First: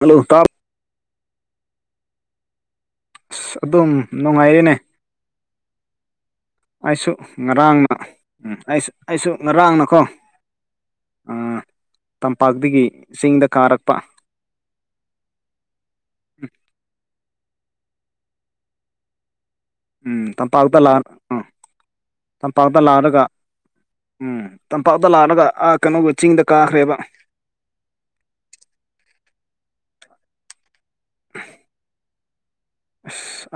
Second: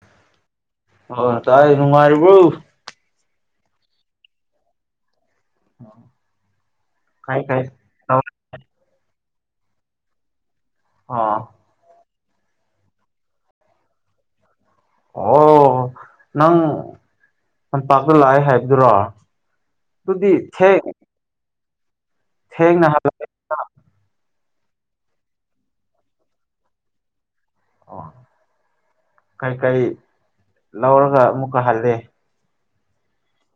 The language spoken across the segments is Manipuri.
ꯍꯜꯂꯣ ꯇꯥ ꯑꯣ ꯇꯥꯏ ꯅꯨꯡꯉꯥꯏꯔꯤꯕ꯭ꯔꯣ ꯑꯁ ꯑꯗꯨꯝ ꯅꯨꯡꯉꯥꯏꯔꯦꯅꯦ [inaudible] ꯑꯩꯁꯨ ꯀꯥꯏ ꯀꯥꯏ ꯉꯔꯥꯡꯅ ꯎꯝ ꯑꯩ ꯑꯩꯁꯨ ꯉꯔꯥꯡꯅꯀꯣ ꯑꯥ ꯇꯝꯄꯥꯛꯇꯒꯤ ꯆꯤꯡꯗ ꯀꯥꯔꯛꯄ ꯑꯣ ꯅꯪ ꯇꯝꯄꯥꯛꯇ ꯂꯥꯛꯑꯦ ꯍꯥꯏꯕꯗꯨꯔꯣ ꯎꯝ ꯑꯗꯨꯗꯤ ꯇꯝꯄꯥꯛꯇ ꯊꯦꯡ ꯂꯥ ꯎꯝ ꯇꯝꯄꯥꯛꯇ ꯊꯦꯡꯅ ꯂꯥꯛꯔꯒ ꯍꯜꯂꯛꯑꯦ ꯎꯝ ꯇꯝꯄꯥꯛꯇ ꯂꯥꯛꯔꯒ ꯑꯥ ꯀꯩꯅꯣꯒ ꯆꯤꯡꯗ ꯀꯥꯈ꯭ꯔꯦꯕ ꯑꯣ ꯀꯩꯀꯩ ꯂꯧꯔꯒ ꯑꯃꯨꯛꯀ ꯍꯜꯂꯤ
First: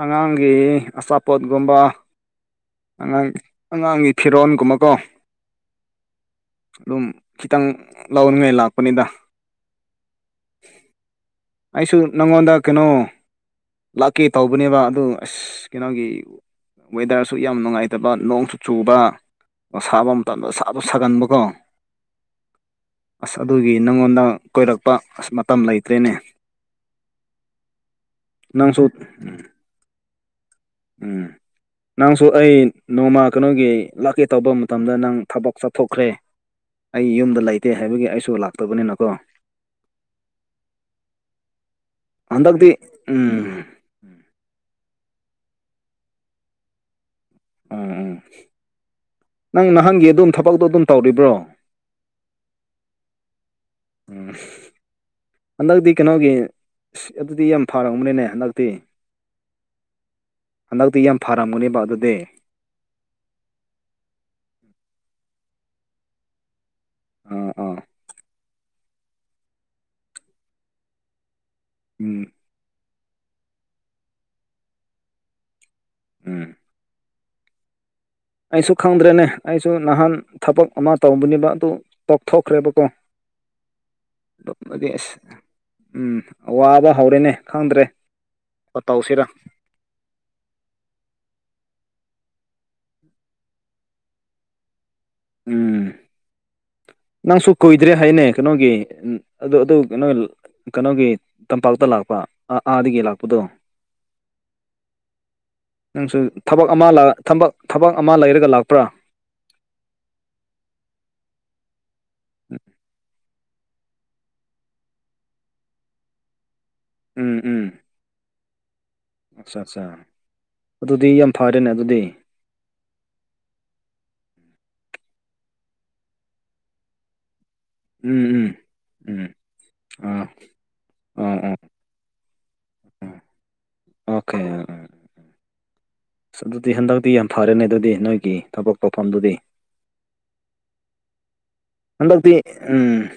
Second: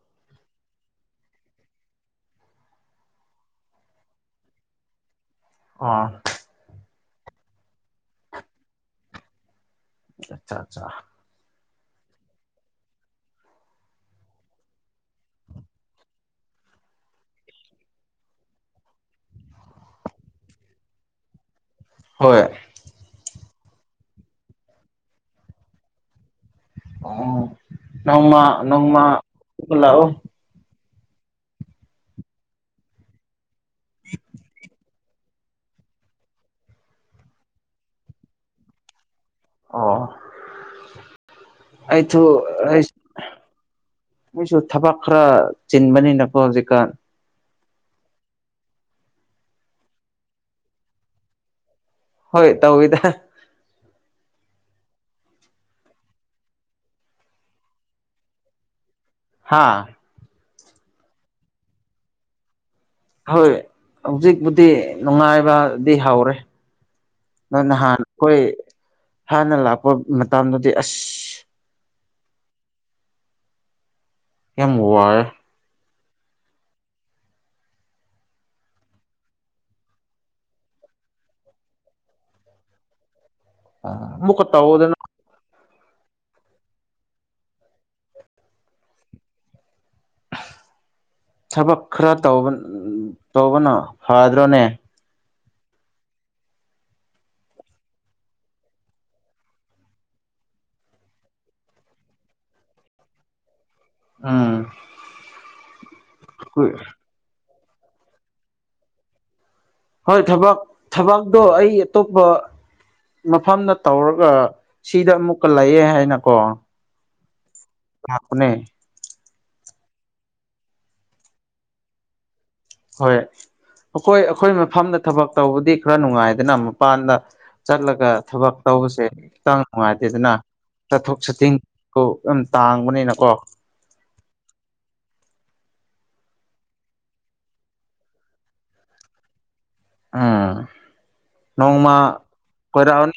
ꯑꯁ ꯑꯉꯥꯡꯒꯤ ꯑꯆꯥꯄꯣꯠꯒꯨꯝꯕ ꯑꯉꯥꯡ ꯑꯉꯥꯡꯒꯤ ꯐꯤꯔꯣꯟꯜꯒꯨꯝꯕꯀꯣ ꯑꫭ ꯑꯗꯨꯝ ꯈꯤꯇꯪ ꯂꯧꯅꯤꯡꯉꯥꯏ ꯂꯥꯛꯄꯅꯤꯗ ꯑꯆꯥ ꯑꯆꯥ ꯑꯩꯁꯨ ꯅꯪꯉꯣꯟꯗ ꯀꯩꯅꯣ ꯂꯥꯛꯀꯦ ꯇꯧꯕꯅꯦꯕ ꯑꯗꯨ ꯑꯁ ꯀꯩꯅꯣꯒꯤ ꯋꯦꯗꯔꯁꯨ ꯌꯥꯝ ꯅꯨꯡꯉꯥꯏꯇꯕ ꯅꯣꯡꯁꯨ ꯆꯨꯕ ꯁꯥꯕ ꯃꯇꯝꯗ ꯁꯥꯥꯁꯨ ꯁꯥꯒꯟꯕꯀꯣ ꯍꯣꯏ ꯑꯁ ꯑꯗꯨꯒꯤ ꯅꯪꯉꯣꯟꯗ ꯀꯣꯏꯔꯛꯄ ꯑꯁ ꯃꯇꯝ ꯂꯩꯇ꯭ꯔꯦꯅꯦ ꯑꫭ ꯅꫭꯡꯃ ꯅꯪꯁꯨ ꯅꯣꯡꯃ ꯂꯛꯑꯣ ꯎꯝ ꯅꯪꯁꯨ ꯑꯩ ꯅꯣꯡꯃ ꯀꯩꯅꯣꯒꯤ ꯂꯥꯛꯀꯦ ꯇꯧꯕ ꯃꯇꯝꯗ ꯅꯪ ꯊꯕꯛ ꯆꯠꯊꯣꯛꯈ꯭ꯔꯦ ꯑꯩ ꯌꯨꯝꯗ ꯂꯩꯇꯦ ꯍꯥꯏꯕꯒꯤ ꯑꯩꯁꯨ ꯂꯥꯛꯇꯕꯅꯤꯅꯀꯣ ꯑꯣ ꯑꯩꯁꯨ ꯍꯟꯗꯛꯇꯤ ꯎꯝ ꯃꯣꯏꯁꯨ ꯊꯕꯛ ꯈꯔ ꯆꯤꯟꯕꯅꯤꯅꯀꯣ ꯍꯧꯖꯤꯛꯀꯥꯟ ꯎꯝ ꯎꯝ ꯅꯪ ꯅꯍꯥꯟꯒꯤ ꯑꯗꯨꯝ ꯊꯕꯛꯇꯣ ꯑꯗꯨꯝ ꯇꯧꯔꯤꯕ꯭ꯔꯣ ꯍꯣꯏ ꯇꯧꯋꯤꯗ ꯎꯝ ꯍꯟꯗꯛꯇꯤ ꯀꯩꯅꯣꯒꯤ ꯑꯗꯨꯗꯤ ꯌꯥꯝ ꯐꯔꯕꯅꯤꯅꯦ ꯍꯟꯗꯛꯇꯤ ꯍꯥꯥ ꯍꯟꯗꯛꯇꯤ ꯌꯥꯝ ꯐꯔꯝꯒꯅꯦꯕ ꯑꯗꯨꯗꯤ ꯍꯣꯏ ꯍꯧꯖꯤꯛꯄꯨꯗꯤ ꯅꯨꯡꯉꯥꯏꯕꯗꯤ ꯍꯧꯔ‌ꯦ ꯑꯥ ꯑꯗꯨ ꯑꯥ ꯅꯍꯥꯟ ꯑꯩꯈꯣꯏ ꯍꯥꯟꯅ ꯂꯥꯛꯄ ꯃꯇꯝꯗꯨꯗꯤ ꯑꯁ ꯎꯝ ꯌꯥꯝ ꯋꯔ‌ꯦ ꯎꯝ ꯑꯩꯁꯨ ꯈꯪꯗ꯭ꯔꯦꯅꯦ ꯑꯩꯁꯨ ꯅꯍꯥꯟ ꯊꯕꯛ ꯑꯃ ꯇꯧꯕꯅꯦꯕ ꯑꯗꯨ ꯇꯣꯛꯊꯣꯛꯈ꯭ꯔꯦꯕꯀꯣ ꯑꯃꯨꯛꯀ ꯇꯧꯗꯅ ꯝꯕꯒꯦꯁ [unintelligible] ꯎꯝ ꯑꯕ ꯍꯧꯔꯦꯅꯦ ꯈꯪꯗ꯭ꯔꯦ ꯇꯧꯁꯤꯔꯥ ꯊꯕꯛ ꯈꯔ ꯇꯧꯕꯅ ꯇꯧꯕꯅ ꯐꯗ꯭ꯔꯣꯅꯦ ꯎꯝ ꯅꯪꯁꯨ ꯀꯨꯏꯗ꯭ꯔꯦ ꯍꯥꯏꯅꯦ ꯀꯩꯅꯣꯒꯤ ꯑꯗꯨ ꯑꯗꯨ ꯀꯩꯅꯣ ꯀꯩꯅꯣꯒꯤ ꯇꯝꯄꯥꯛꯇ ꯂꯥꯛꯄ ꯑꯥꯗꯒꯤ ꯂꯥꯛꯄꯗꯣ ꯎꯝ ꯅꯪꯁꯨ ꯊꯕꯛ ꯑꯃ ꯊꯕꯛ ꯊꯕꯛ ꯑꯃ ꯂꯩꯔꯒ ꯂꯥꯛꯄ꯭ꯔꯥ ꯍꯣꯏ ꯊꯕꯥꯛ ꯊꯕꯥꯛꯇꯣ ꯑꯩ ꯑꯇꯣꯞꯄ ꯃꯐꯝꯗ ꯇꯧꯔꯒ ꯁꯤꯗ ꯑꯃꯨꯛꯀ ꯂꯩꯌꯦ ꯍꯥꯏꯅꯀꯣ ꯎꯝ ꯎꯝ ꯂꯥꯛꯄꯅ‌ꯦ ꯑꯠꯆꯥ ꯑꯠꯆꯥ ꯑꯗꯨꯗꯤ ꯌꯥꯝ ꯐꯔꯦꯅꯦ ꯑꯗꯨꯗꯤ ꯍꯣꯏ ꯑꯩꯈꯣꯏ ꯑꯩꯈꯣꯏ ꯃꯐꯝꯗ ꯊꯕꯛ ꯇꯧꯕꯗꯤ ꯈꯔ ꯅꯨꯡꯉꯥꯏꯗꯅ ꯃꯄꯥꯟꯗ ꯆꯠꯂꯒ ꯎꯝ ꯎꯝ ꯊꯕꯛ ꯇꯧꯕꯁꯦ ꯎꯝ ꯈꯤꯇꯪ ꯑꯥ ꯅꯨꯡꯉꯥꯏꯇꯦꯗꯅ ꯆꯠꯊꯣꯛ ꯑꯥ ꯆꯠꯁꯤꯟ ꯑꯥ ꯀꫭ ꯌꯥꯝ ꯑꯥ ꯇꯥꯡꯕꯅꯤꯅꯀꯣ ꯑꯣꯀꯦ ꯑꯁ ꯑꯗꯨꯗꯤ ꯍꯟꯗꯛꯇꯤ ꯌꯥꯝ ꯐꯔꯦꯅꯦ ꯑꯗꯨꯗꯤ ꯅꯣꯏꯒꯤ ꯊꯕꯛ ꯇꯧꯐꯝꯗꯨꯗꯤ ꯎꯝ ꯅꯣꯡꯃ ꯍꯟꯗꯛꯇꯤ ꯎꯝ ꯀꯣꯏꯔꯛꯑꯣꯅꯦ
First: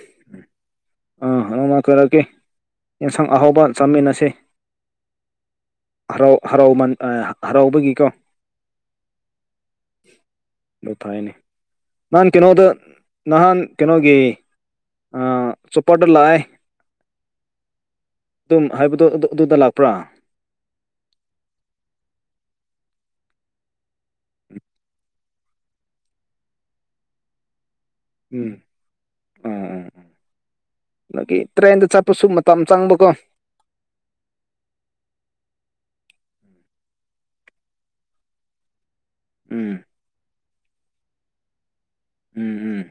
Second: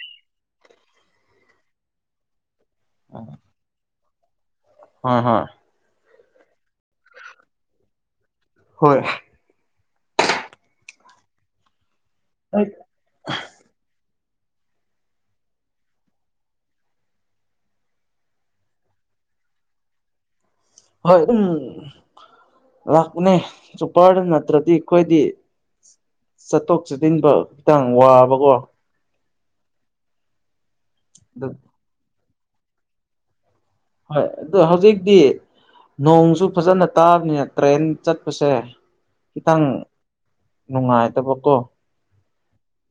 ꯑꯥ ꯑꯗꯨꯃꯥꯏ ꯀꯧꯔꯛꯀꯦ ꯌꯦꯟꯁꯪ ꯑꯍꯥꯎꯕ ꯆꯥꯃꯤꯟꯅꯁꯤ ꯍꯣꯏ ꯍꯣꯏ ꯍꯔꯥꯎ ꯍꯔꯥꯎꯃꯟ ꯑ ꯍꯔꯥꯎꯕꯒꯤꯀꯣ ꯍꯣꯏ [unintelligible] ꯅꯥꯍꯟ ꯀꯩꯅꯣꯗ ꯅꯍꯥꯟ ꯀꯩꯅꯣꯒꯤ ꯑ ꯆꯣꯄ꯭ꯔꯗ ꯂꯥꯛꯑꯦ ꯑꯗꯨꯝ ꯍꯥꯏꯕꯗꯣ ꯑꯗꯨ ꯑꯗꯨꯗ ꯂꯥꯛꯄ꯭ꯔꯥ ꯍꯣꯏ ꯑꯗꯨꯝ ꯂꯥꯛꯄꯅꯦ ꯆꯣꯞꯄ꯭ꯔꯗ ꯅꯠꯇ꯭ꯔꯗꯤ ꯑꯩꯈꯣꯏꯗꯤ ꯆꯠꯊꯣꯛ ꯆꯠꯗꯤꯡꯗꯣ ꯈꯤꯇꯪ ꯋꯥꯕꯀꯣ ꯑꯥ ꯑꯥ ꯑꯗꯒꯤ ꯑꯗꯨ ꯇ꯭ꯔꯦꯟꯗ ꯆꯠꯄꯁꯨ ꯃꯇꯝ ꯆꯪꯕꯀꯣ ꯍꯣꯏ ꯑꯗꯣ ꯍꯧꯖꯤꯛꯇꯤ ꯅꯣꯡꯁꯨ ꯐꯖꯅ ꯇꯥꯕꯅꯤꯅ ꯇ꯭ꯔꯦꯟ ꯆꯠꯄꯁꯦ ꯈꯤꯇꯪ ꯎꯝ ꯅꯨꯡꯉꯥꯏꯇꯕ ꯀꯣ ꯎꯝ ꯎꯝ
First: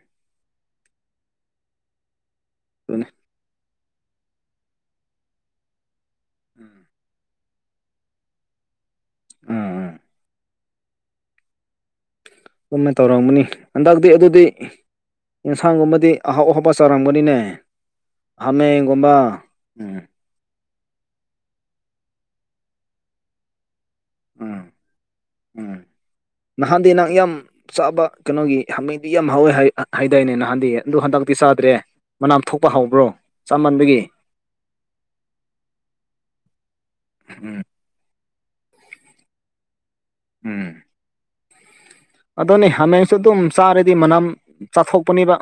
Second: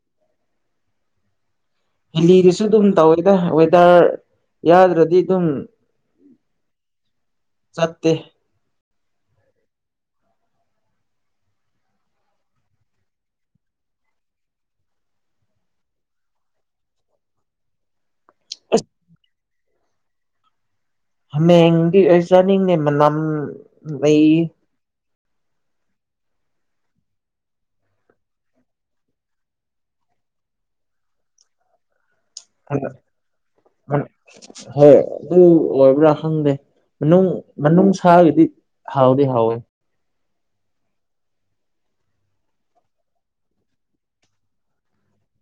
ꯍꯤꯂꯤꯗꯁꯨ ꯑꯗꯨꯝ ꯑꯗꯨꯅꯤ ꯇꯧꯋꯦꯗ ꯋꯦꯗꯔ ꯌꯥꯗ꯭ꯔꯗꯤ ꯑꯗꯨꯝ ꯎꯝ ꯆꯠꯇꯦ ꯎꯝ ꯎꯝ ꯑꯗꯨꯃꯥꯏꯅ ꯇꯧꯔꯝꯒꯅꯤ ꯍꯟꯗꯛꯇꯤ ꯑꯗꯨꯗꯤ ꯌꯦꯟꯁꯥꯡꯒꯨꯝꯕꯗꯤ ꯑꯍꯥꯎ ꯑꯍꯥꯎꯕ ꯆꯥꯔꯝꯒꯅꯤꯅꯦ ꯑꯁ ꯍꯥꯃꯦꯡꯒꯨꯝꯕ ꯎꯝ ꯍꯥꯃꯦꯡꯗꯤ ꯑꯩ ꯆꯥꯅꯤꯡꯗꯦ ꯃꯅꯝ ꯂꯩ ꯎꯝ ꯎꯝ ꯅꯍꯥꯟꯗꯤ ꯅꯪ ꯌꯝ ꯆꯥꯕ ꯀꯩꯅꯣꯒꯤ ꯍꯥꯃꯦꯡꯗꯤ ꯌꯥꯝ ꯍꯥꯎꯋꯦ ꯍꯥꯏ ꯍꯥꯏꯗꯥꯏꯅꯦ ꯅꯍꯥꯟꯗꯤ ꯑꯗꯨ ꯍꯟꯗꯛꯇꯤ ꯆꯥꯗ꯭ꯔꯦ ꯃꯅꯥꯝ ꯊꯣꯛꯄ ꯍꯧꯕ꯭ꯔꯣ ꯆꯥꯃꯟꯕꯒꯤ ꯍꯣꯏ ꯑꯗꯨ ꯑꯣꯏꯕ꯭ꯔꯥ ꯈꯪꯗꯦ ꯃꯅꯨꯡ ꯎꯝ ꯃꯅꯨꯡ ꯁꯥꯒꯤꯗꯤ ꯍꯥꯎꯗꯤ ꯍꯥꯎꯋꯦ ꯎꯝ ꯑꯗꯨꯅꯦ ꯍꯥꯃꯦꯡꯁꯨ ꯑꯗꯨꯝ ꯆꯥꯔꯗꯤ ꯃꯅꯝ ꯆꯥꯊꯣꯛꯄꯅꯦꯕ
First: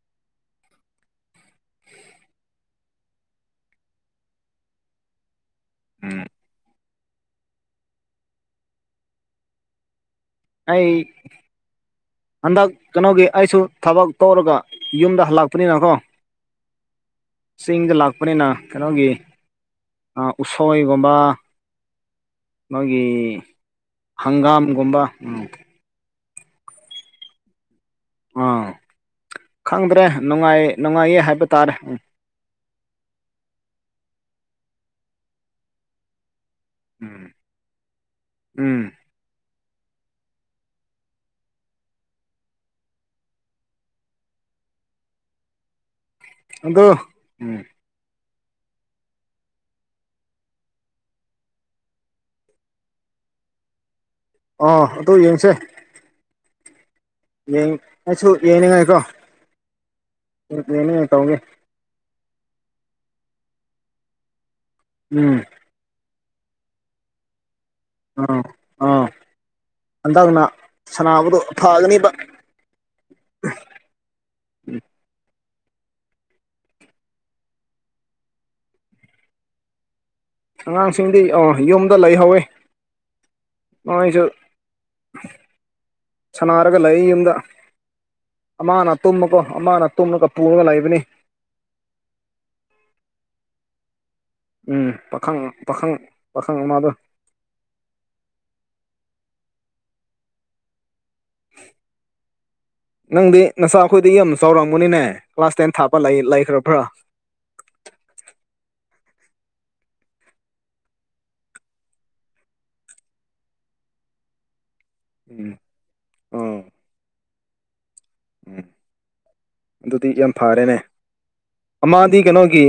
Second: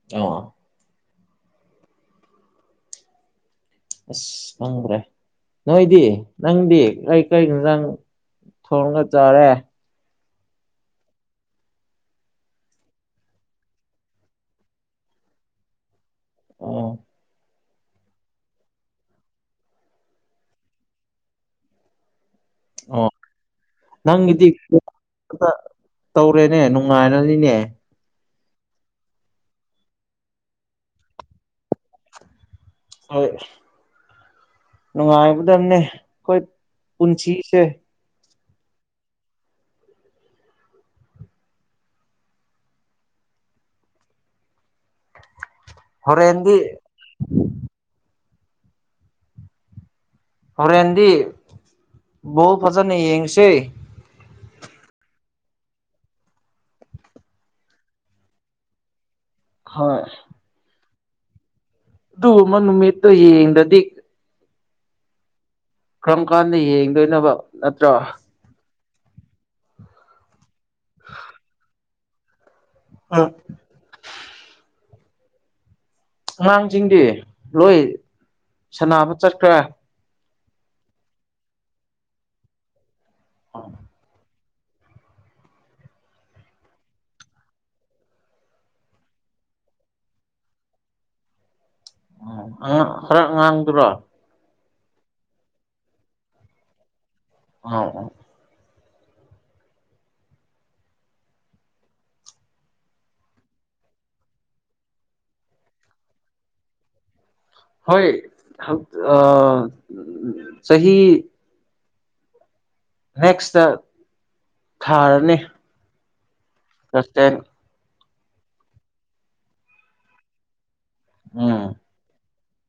[unintelligible] ꯑꯁ ꯈꯪꯗ꯭ꯔꯦ ꯅꯣꯏꯗꯤ ꯎꯝ ꯅꯪꯗꯤ ꯑꯩ ꯀꯩ ꯏꯟꯖꯥꯡ ꯊꯣꯡꯒ ꯆꯥꯔꯦ ꯑꯩ ꯍꯟꯗꯛ ꯀꯩꯅꯣꯒꯤ ꯑꯩꯁꯨ ꯊꯕꯛ ꯇꯧꯔꯒ ꯌꯨꯝꯗ ꯍꯜꯂꯛꯄꯅꯤꯅꯀꯣ ꯑꯣ ꯆꯤꯡꯗ ꯂꯥꯛꯄꯅꯤꯅ ꯀꯩꯅꯣꯒꯤ ꯎꯁꯣꯏꯒꯨꯝꯕ ꯃꯣꯏꯒꯤ ꯑꯣ ꯅꯪꯒꯤꯗꯤ ꯍꯪꯒꯥꯝꯒꯨꯝꯕ ꯎꯝ ꯇꯧꯔꯦꯅꯦ ꯅꯨꯡꯉꯥꯏꯔꯅꯤꯅꯦ ꯑꯥ ꯈꯪꯗ꯭ꯔꯦ ꯅꯨꯡꯉꯥꯏ ꯅꯨꯡꯉꯥꯏꯌꯦ ꯍꯥꯏꯕ ꯇꯥꯔꯦ ꯎ ꯍꯣꯏ ꯅꯨꯡꯉꯥꯏꯒꯗꯕꯅꯦ ꯑꯩꯈꯣꯏ ꯎꯝ ꯄꯨꯟꯁꯤꯁꯦ ꯎꯝ ꯍꯣꯔꯦꯟꯗꯤ [inaudible] ꯑꯗꯨ ꯎꯝ ꯍꯔꯦꯟꯦꯟꯗꯤ ꯕꯣꯜ ꯐꯖꯅ ꯌꯦꯡꯁꯦ ꯑꯥ ꯑꯗꯨ ꯌꯦꯡꯁꯦ ꯌꯦꯡ ꯑꯩꯁꯨ ꯌꯦꯡꯅꯤꯡꯉꯥꯏꯀꯣ ꯍꯣꯏ ꯇꯣꯏ ꯇꯣꯏꯅ ꯇꯧꯅꯦ ꯑꯗꯨꯒꯨꯝꯕ ꯅꯨꯃꯤꯠꯇꯣ ꯌꯦꯡꯗꯗꯤ ꯎꯝ ꯀꯔꯝ ꯀꯥꯟꯗ ꯌꯦꯡꯗꯣꯏꯅꯕ ꯅꯠꯇ꯭ꯔꯣ ꯑꯥ ꯑꯥ ꯍꯟꯗꯛꯅ ꯁꯥꯅꯕꯗꯣ ꯐꯒꯅꯤꯕ ꯑ ꯑꯉꯥꯡꯁꯤꯡꯗꯤ ꯂꯣꯏ ꯁꯅꯕ ꯆꯠꯈ꯭ꯔ ꯑꯉꯥꯡꯁꯤꯡꯗꯤ ꯑ ꯌꯨꯝꯗ ꯂꯩꯍꯧꯋꯤ ꯅꯣꯏꯁꯨ ꯁꯅꯥꯔꯒ ꯂꯩ ꯌꯨꯝꯗ ꯑꯃꯅ ꯇꯨꯝꯃꯀꯣ ꯑꯃꯅ ꯇꯨꯝꯃꯒ ꯄꯨꯔꯒ ꯂꯩꯕꯅꯤ ꯎ ꯈꯔ ꯑꯉꯥꯡꯗꯨꯔꯣ ꯎꯝ ꯄꯥꯈꯪ ꯄꯥꯈꯪ ꯄꯥꯈꯪ ꯑꯃꯗꯣ ꯑꯥ [inaudible] ꯅꯪꯗꯤ ꯅꯆꯥ ꯑꯩꯈꯣꯏꯗꯤ ꯌꯥꯝ ꯆꯥꯎꯔꯝꯒꯅꯤꯅꯦ ꯀ꯭ꯂꯥꯁ ꯇꯦꯟ ꯊꯥꯄ ꯂꯩꯈ꯭ꯔꯕ꯭ꯔꯥ ꯍꯣꯏ ꯆꯍꯤꯍꯤ ꯅꯦꯛꯁꯇ ꯊꯥꯔꯅꯤ ꯎꯝ ꯑꯣ ꯇꯁꯦ ꯎꯝ ꯑꯗꯨꯗꯤ ꯌꯥꯝ ꯐꯔꯦꯅꯦ ꯎꯝ ꯑꯃꯗꯤꯗꯤ ꯀꯩꯅꯣꯒꯤ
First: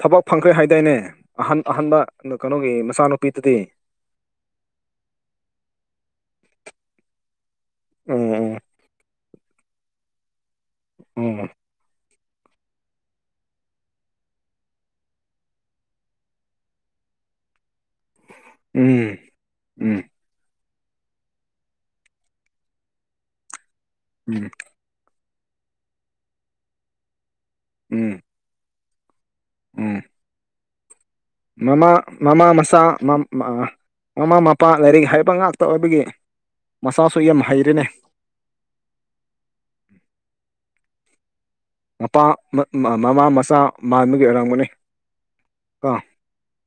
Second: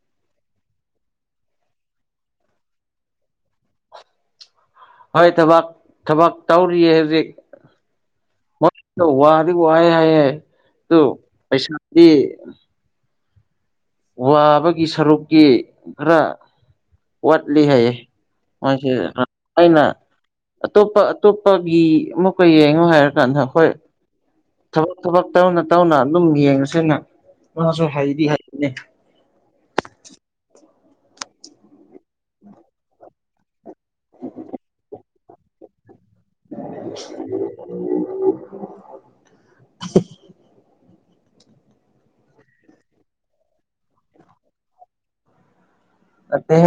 ꯊꯕꯛ ꯐꯪꯈ꯭ꯔꯦ ꯍꯥꯏꯗꯥꯏꯅꯦ ꯑꯍꯟ ꯑꯍꯟꯥꯟꯕ ꯀꯩꯅꯣꯒꯤ ꯃꯆꯥꯅꯨꯄꯤꯗꯨꯗꯤ ꯍꯣꯏ ꯊꯕꯛ ꯊꯕꯛ ꯇꯧꯔꯤꯌꯦ ꯍꯧꯖꯤꯛ ꯎꯝ ꯎꯝ ꯋꯥꯗꯤ ꯋꯥꯑꯦ ꯍꯥꯏ ꯑꯗꯨ ꯎꯝ ꯄꯩꯁꯥꯗꯤ ꯋꯥꯕꯒꯤ ꯁꯔꯨꯛꯀꯤ ꯈꯔ ꯋꯥꯠꯂꯤ ꯍꯥꯏꯌꯦ ꯍꯦ ꯎꯝ ꯑꯩꯅ ꯎꯝ ꯑꯇꯣꯞꯄ ꯑꯇꯣꯞꯄꯒꯤ ꯑꯃꯨꯛꯀ ꯌꯦꯡꯉꯣ ꯍꯥꯏꯔ ꯀꯥꯟꯗ ꯍꯣꯏ ꯎꯝ ꯊꯕꯛ ꯊꯕꯛ ꯇꯧꯅ ꯇꯧꯅ ꯑꯗꯨꯝ ꯌꯦꯡꯉꯁꯤꯅ ꯃꯥꯁꯨ ꯎꯝ ꯍꯗꯤ ꯍꯥꯏꯅꯦ ꯎꯝ ꯃꯃꯥ ꯃꯃꯥ ꯃꯆꯥ ꯃꯃꯥ ꯃꯄꯥ ꯂꯥꯏꯔꯤꯛ ꯍꯩꯕ ꯉꯥꯛꯇ ꯑꯣꯏꯕꯒꯤ ꯃꯆꯥꯁꯨ ꯌꯥꯝ ꯍꯩꯔꯦꯅꯦ [inaudible] ꯃꯄꯥ ꯃꯃꯥ ꯃꯆꯥ ꯃꯥꯟꯕꯒꯤ ꯑꯣꯏꯔꯝꯕꯅꯤ ꯑꯠꯇꯦ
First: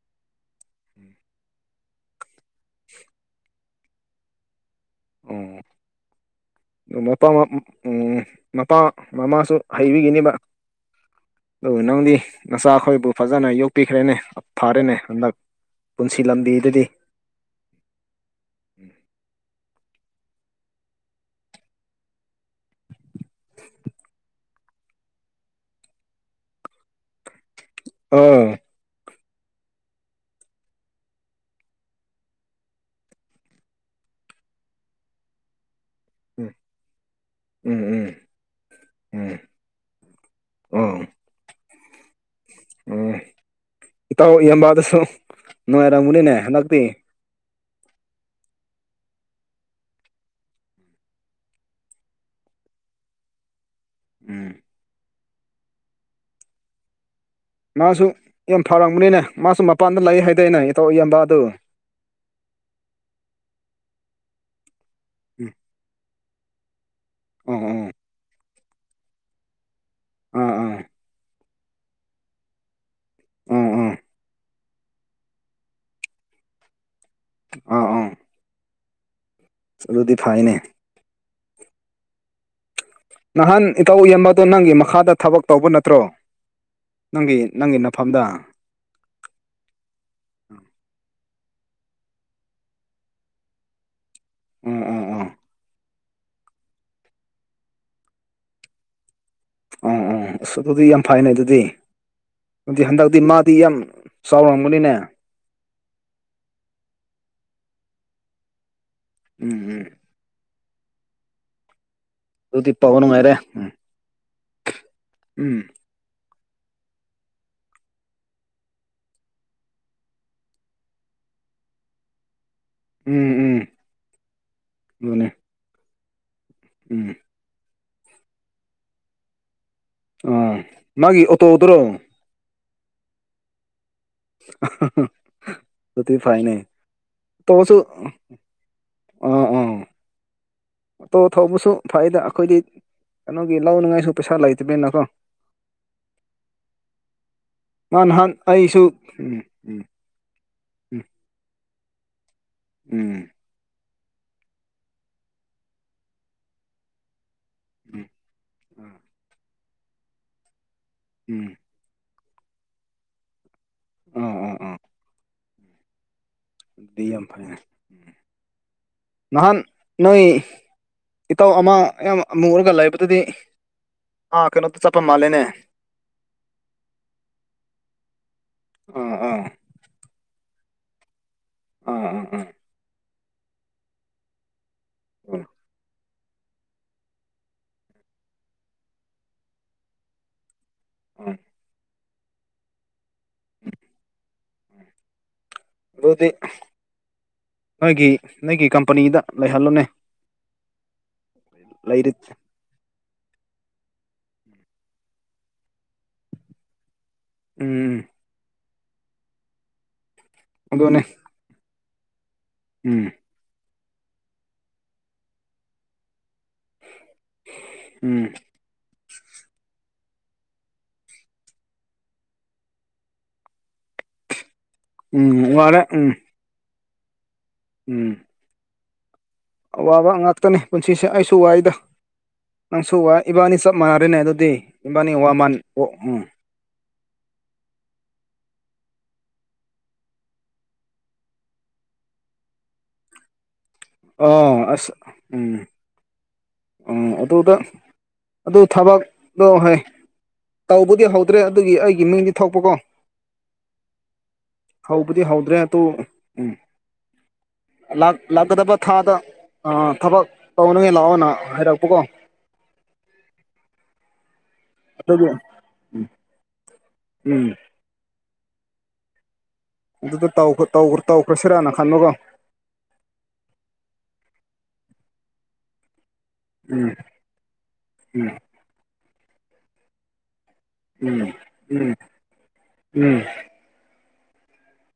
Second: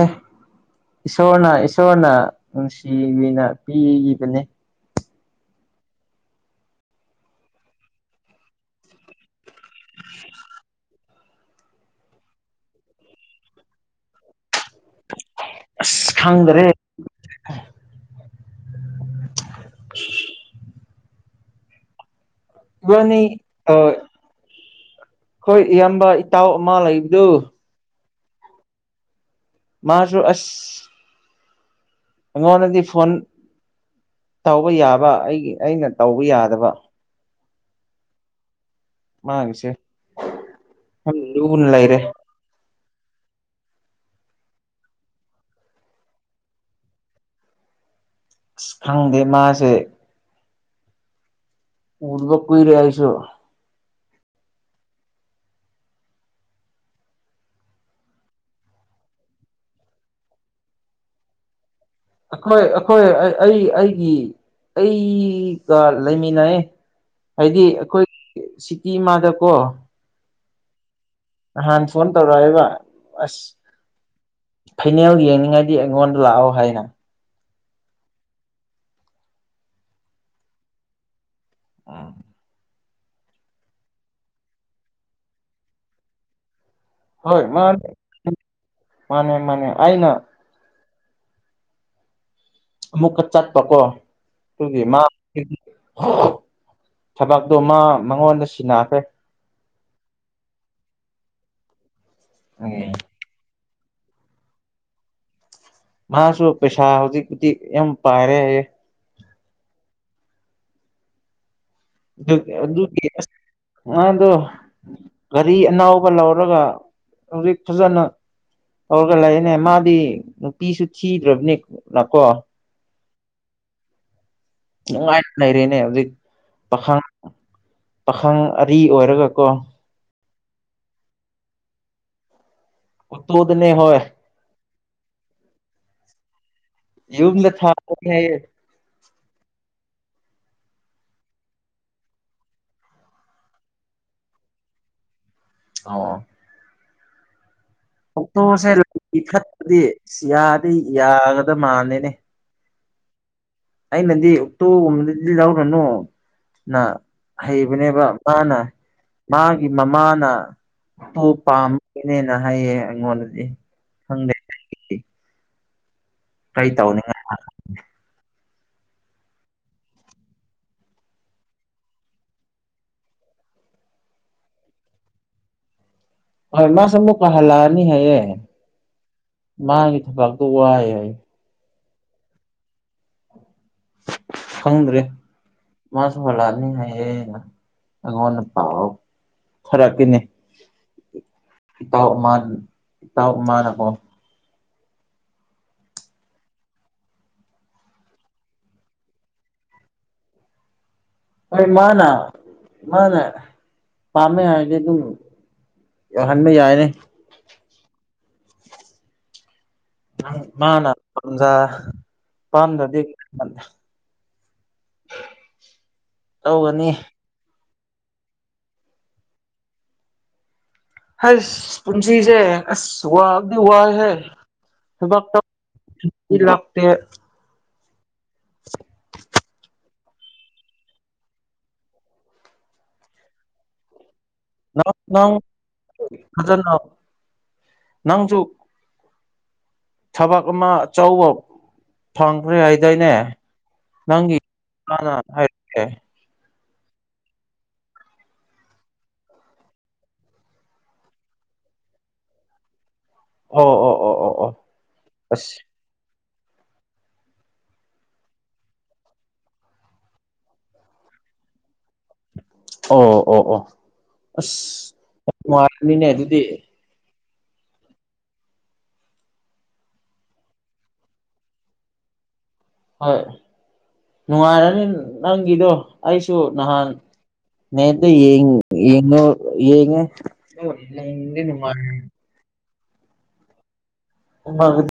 ꯏꯁꯣꯔꯅ ꯏꯁꯣꯔꯅ ꯅꯨꯡꯁꯤꯅ ꯄꯤꯈꯤꯕꯅꯤ ꯑꯣ ꯑꯗꯨ ꯎ ꯃꯄꯥ ꯃꯃꯥꯁꯨ ꯍꯩꯕꯤꯒꯤꯅꯦꯕ ꯑꯗꯨ ꯅꯪꯗꯤ ꯅꯆꯥꯈꯣꯏꯕꯨ ꯐꯖꯅ ꯌꯣꯛꯄꯤꯈ꯭ꯔꯦꯅꯦ ꯐꯔꯦꯅꯦ ꯍꯟꯗꯛ ꯑꯁ ꯄꯨꯟꯁꯤ ꯈꯪꯗꯔꯦ ꯂꯝꯕꯤꯗꯗꯤ ꯏꯕꯥꯅꯤ ꯍꯣꯏ ꯏꯌꯥꯝꯕ ꯏꯇꯥꯎ ꯑꯃ ꯂꯩꯕꯗꯨ ꯑꯥ ꯃꯥꯁꯨ ꯑꯁ ꯑꯩꯉꯣꯟꯗꯗꯤ ꯐꯣꯟ ꯇꯧꯕ ꯌꯥꯕ ꯑꯩꯒꯤ ꯑꯩꯅ ꯇꯧꯕ ꯎꯝ ꯌꯥꯗꯕ ꯎꯝ ꯎꯝ ꯃꯥꯡꯁꯦ ꯎꯝ ꯑꯣ ꯌꯥꯝ ꯂꯨꯅ ꯂꯩꯔꯦ ꯎꯝ ꯏꯇꯥꯎ ꯏꯕꯗꯁꯨ ꯅꯨꯡꯉꯥꯏꯔꯝꯝꯕꯅꯤꯅꯦ ꯍꯟꯗꯛꯇꯤ ꯑꯁ ꯈꯪꯗꯦ ꯃꯥꯁꯦ ꯎꯕ ꯀꯨꯏꯔ ꯑꯥꯏꯁꯣ ꯎꯝ ꯃꯥꯁꯨ ꯌꯥꯝ ꯐꯔꯕꯅꯤꯅꯦ ꯃꯥꯁꯨ ꯃꯄꯥꯟꯗ ꯂꯩ ꯍꯥꯏꯗꯅꯦ ꯏꯇꯧ ꯏꯕ ꯑꯗꯨ ꯑꯩꯈꯣꯏ ꯑꯩꯈꯣꯏ ꯑꯩ ꯑꯩꯒꯤ ꯎꯝ ꯑꯩꯒ ꯂꯩꯃꯤꯟꯅꯩ ꯑꯣ ꯍꯥꯏꯗꯤ ꯑꯣ ꯑꯩꯈꯣꯏ ꯁꯤꯀꯤ ꯏꯃꯥꯗꯀꯣ ꯑꯥ ꯑꯥ ꯅꯍꯥꯟ ꯐꯣꯟ ꯇꯧꯔꯛꯦꯕ ꯑꯁ ꯑꯣ ꯑꯣ ꯐꯩꯅꯦꯜ ꯌꯦꯡꯅꯤꯡꯉꯥꯏꯗꯤ ꯑꯩꯉꯣꯟꯗ ꯂꯥꯛꯑꯣ ꯍꯥꯏꯅ ꯑ ꯑꯥ ꯑꯗꯨꯗꯤ ꯐꯥꯏꯅꯦ ꯑꯣ ꯅꯍꯥꯟ ꯏꯇꯥꯎ ꯌꯦꯟꯕꯗꯣ ꯅꯪꯒꯤ ꯃꯈꯥꯗ ꯊꯕꯛ ꯇꯧꯕ ꯅꯠꯇ꯭ꯔꯣ ꯅꯪꯒꯤ ꯍꯣꯏ ꯃꯥꯟ ꯅꯪꯒꯤ ꯅꯐꯝꯗ ꯃꯥꯅꯦ ꯃꯥꯅꯦ ꯑꯩꯅ ꯑꯃꯨꯛꯀ ꯆꯠꯄꯀꯣ ꯑꯗꯨꯒꯤ ꯎꯝ ꯎꯝ ꯃꯥ ꯎꯝ ꯊꯕꯛꯇꯣ ꯃꯥ ꯃꯉꯣꯟꯗ ꯁꯤꯟꯅꯈ꯭ꯔꯦ ꯑꯣ ꯑꯣ ꯑꯁ ꯑꯗꯨꯗꯤ ꯌꯥꯝ ꯐꯩꯅ ꯑꯗꯨꯗꯤ ꯑꯗꯨꯗꯤ ꯍꯟꯗꯛꯇꯤ ꯃꯥꯗꯤ ꯌꯥꯝ ꯆꯥꯎꯔꯝꯒꯅꯤꯅꯦ ꯃꯥꯁꯨ ꯄꯩꯁꯥ ꯍꯧꯖꯤꯛꯄꯨꯗꯤ ꯌꯥꯝ ꯄꯥꯏꯔꯦ ꯍꯥꯏꯌꯦ ꯎꯝ ꯎꯝ ꯑꯗꯨ ꯄꯥꯎ ꯑꯗꯨꯗꯤ ꯑꯁ ꯅꯨꯡꯉꯥꯏꯔꯦ ꯎꯝ ꯃꯥꯗꯣ ꯒꯥꯔꯤ ꯎꯝ ꯑꯅꯧ ꯄꯂꯧꯔꯒ ꯍꯧꯖꯤꯛ ꯐꯖꯅ ꯇꯧꯔꯒ ꯂꯩꯅꯦ ꯃꯥꯗꯤ ꯅꯨꯄꯤꯁꯨ ꯊꯤꯗ꯭ꯔꯕꯅꯤꯅꯀꯣ ꯎꯝ ꯎꯝ ꯑꯗꯨꯅꯦ ꯅꯨꯡꯉꯥꯏꯅ ꯂꯩꯔꯦꯅꯦ ꯍꯧꯖꯤꯛ ꯄꯥꯈꯪ ꯎꯝ ꯄꯥꯈꯪ ꯑꯔꯤ ꯑꯣꯏꯔꯒꯀꯣ ꯑꯥ ꯃꯥꯒꯤ ꯑꯣꯇꯣꯗꯨꯔꯣꯡ ꯑꯣꯇꯣꯗꯅꯦ ꯍꯣꯏ ꯑꯗꯨ ꯐꯥꯏꯅꯦ ꯌꯨꯝꯗ ꯑꯣꯇꯣꯁꯨ ꯊꯥꯕꯅꯤ ꯍꯥꯏꯌꯦ ꯑ ꯑꯝ ꯑꯣꯇꯣ ꯊꯧꯕꯁꯨ ꯐꯩꯗ ꯑꯩꯈꯣꯏꯗꯤ ꯀꯩꯅꯣꯒꯤ ꯂꯧꯅꯉꯥꯏꯁꯨ ꯄꯩꯁꯥ ꯂꯩꯇꯕꯤꯅꯀꯣ ꯑꯣ ꯑꯣ ꯃꯥ ꯅꯍꯥꯟ ꯑꯣꯛꯇꯣꯁꯦ ꯑꯩꯁꯨ ꯂꯥꯕꯨꯛꯀꯤ ꯎꯝ ꯐ꯭ꯂꯠꯇꯗꯤ ꯎꯝ ꯌꯥꯗꯤ ꯌꯥꯒꯗ ꯃꯥꯟꯗꯦꯅꯦ ꯎꯝ ꯑꯩꯅꯗꯤ ꯑꯣꯛꯇꯣꯒꯨꯝꯕꯗꯨꯗꯤ ꯂꯧꯔꯅꯨꯅ ꯍꯩꯕꯅꯦꯕ ꯎꯝ ꯃꯥꯅ ꯎꯝ ꯃꯥꯒꯤ ꯃꯃꯥꯅ ꯇꯨ ꯎꯝ ꯄꯥꯝ ꯏꯅꯦꯅ ꯍꯥꯏꯌꯦ ꯑꯩꯉꯣꯟꯗꯗꯤ ꯑ ꯈꯪꯗꯦ ꯑ ꯑ ꯀꯩ ꯍꯨꯏꯌꯝ [inaudible] ꯅꯍꯥꯟ ꯅꯣꯏ ꯏꯇꯥꯎ ꯑꯃ ꯌꯥꯝ ꯃꯨꯔꯒ ꯂꯩꯕꯗꯨꯗꯤ ꯑꯥ ꯀꯩꯅꯣꯗ ꯆꯠꯄ ꯃꯥꯜꯂꯦꯅꯦ ꯍꯣꯏ ꯃꯥꯁꯨ ꯑꯃꯨꯛꯀ ꯍꯜꯂꯛꯑꯅꯤ ꯍꯥꯏꯌꯦ ꯑꯥ ꯑꯥ ꯃꯥꯒꯤ ꯊꯕꯥꯛꯇꯣ ꯋꯥꯏ ꯍꯥꯏꯌꯦ ꯑ ꯑ ꯑ ꯈꯪꯗ꯭ꯔꯦ ꯃꯥꯁꯨ ꯍꯜꯂꯛꯑꯅꯤ ꯍꯥꯏꯌꯦꯅ ꯑꯩꯉꯣꯟꯗ ꯄꯥꯎ ꯊꯥꯔꯛꯈꯤꯅꯤ ꯎꯝ ꯏꯇꯥꯎ ꯑꯃꯒꯤ ꯏꯇꯥꯎ ꯑꯃꯅꯀꯣ ꯑꯗꯨꯗꯤ ꯅꯣꯏꯒꯤ ꯅꯣꯏꯒꯤ ꯀꯝꯄꯅꯤꯗ ꯂꯩꯍꯜꯂꯣꯅꯦ ꯍꯣꯏ ꯃꯥꯅꯥ ꯂꯩꯔꯤ ꯃꯥꯅ ꯄꯥꯝꯃꯦ ꯍꯥꯏꯔꯗꯤ ꯑꯗꯨꯝ ꯌꯧꯍꯟꯕ ꯌꯥꯏꯅꯦ ꯎꯝ ꯃꯥꯅ ꯑꯗꯨꯅꯦ ꯄꯝꯖ ꯄꯥꯝꯗꯗꯤ ꯎꯝ ꯇꯧꯒꯅꯤ ꯎꯝ ꯍꯁ ꯀꯨꯝꯁꯤꯖꯦ ꯑꯁ ꯋꯥꯕꯗꯤ ꯋꯥꯏꯍꯦ ꯊꯕꯛꯇꯣ ꯎꯝ ꯋꯥꯔꯦ ꯎꯝ ꯁꯨꯇꯤ ꯂꯥꯛꯇꯦ ꯎꯝ [inaudible] ꯑꯋꯥꯕ ꯉꯥꯛꯇꯅꯦ ꯄꯨꯟꯁꯤꯁꯦ ꯑꯩꯁꯨ ꯋꯥꯏꯗ ꯅꯪꯁꯨ ꯋꯥꯏ ꯏꯕꯥꯅꯤ ꯆꯞ ꯃꯥꯟꯅꯔꯦꯅꯦ ꯑꯗꯨꯗꯤ ꯅꯪ ꯏꯕꯥꯅꯤ ꯅꯪ ꯋꯥꯃꯟ ꯋꯥ ꯎꯝ ꯐꯖꯅ ꯅꯪꯁꯨ ꯊꯕꯛ ꯑꯃ ꯑꯆꯧꯕ ꯐꯪꯈ꯭ꯔꯦ ꯍꯥꯏꯗꯥꯏꯅꯦ ꯑꯣ ꯅꯪꯅꯥ ꯍꯥꯏ ꯑꯣ ꯑꯗꯨꯗ ꯑꯗꯨ ꯊꯕꯗꯣ ꯍꯣꯏ ꯇꯧꯕꯗꯤ ꯍꯧꯗ꯭ꯔꯦ ꯑꯗꯨꯒꯤ ꯑꯩꯒꯤ ꯃꯤꯡꯗꯤ ꯊꯣꯛꯄꯀꯣ ꯑꯣ ꯑꯣ ꯑꯣ ꯑꯣ ꯑꯣ ꯍꯧꯕꯗꯤ ꯑꯁ ꯍꯧꯗ꯭ꯔꯦ ꯑꯗꯨꯣ ꯎꯝ ꯂꯥꯛꯀꯗꯕ ꯊꯥꯗ ꯊꯕꯛ ꯇꯧꯅꯉ ꯂꯥꯛꯑꯣꯅ ꯍꯥꯏꯔꯛꯄꯀꯣ ꯑꯣ ꯑꯣ ꯑꯣ ꯑꯁ ꯑꯗꯨꯒꯤ ꯌꯥꯝ ꯅꯨꯡꯉꯥꯏꯔꯅꯤꯅꯦ ꯎꯝ ꯑꯗꯨꯗꯤ ꯎꯝ ꯑꯗꯨꯗ ꯇꯧꯈ꯭ꯔꯁꯤꯔꯥꯅ ꯈꯟꯕꯒꯣ ꯍꯣꯏ ꯅꯨꯡꯉꯥꯏꯔꯅꯤ ꯅꯪꯒꯤꯗꯣ ꯑꯩꯁꯨ ꯅꯍꯥꯟ ꯎꯝ ꯅꯇ ꯎꯝ ꯌꯦꯡꯉ ꯌꯦꯉꯣ ꯌꯦꯡꯉꯦ ꯑꯣ ꯅꯪ ꯎꯝ ꯅ ꯃꯥ ꯎꯝ ꯎꯝ [unintelligible]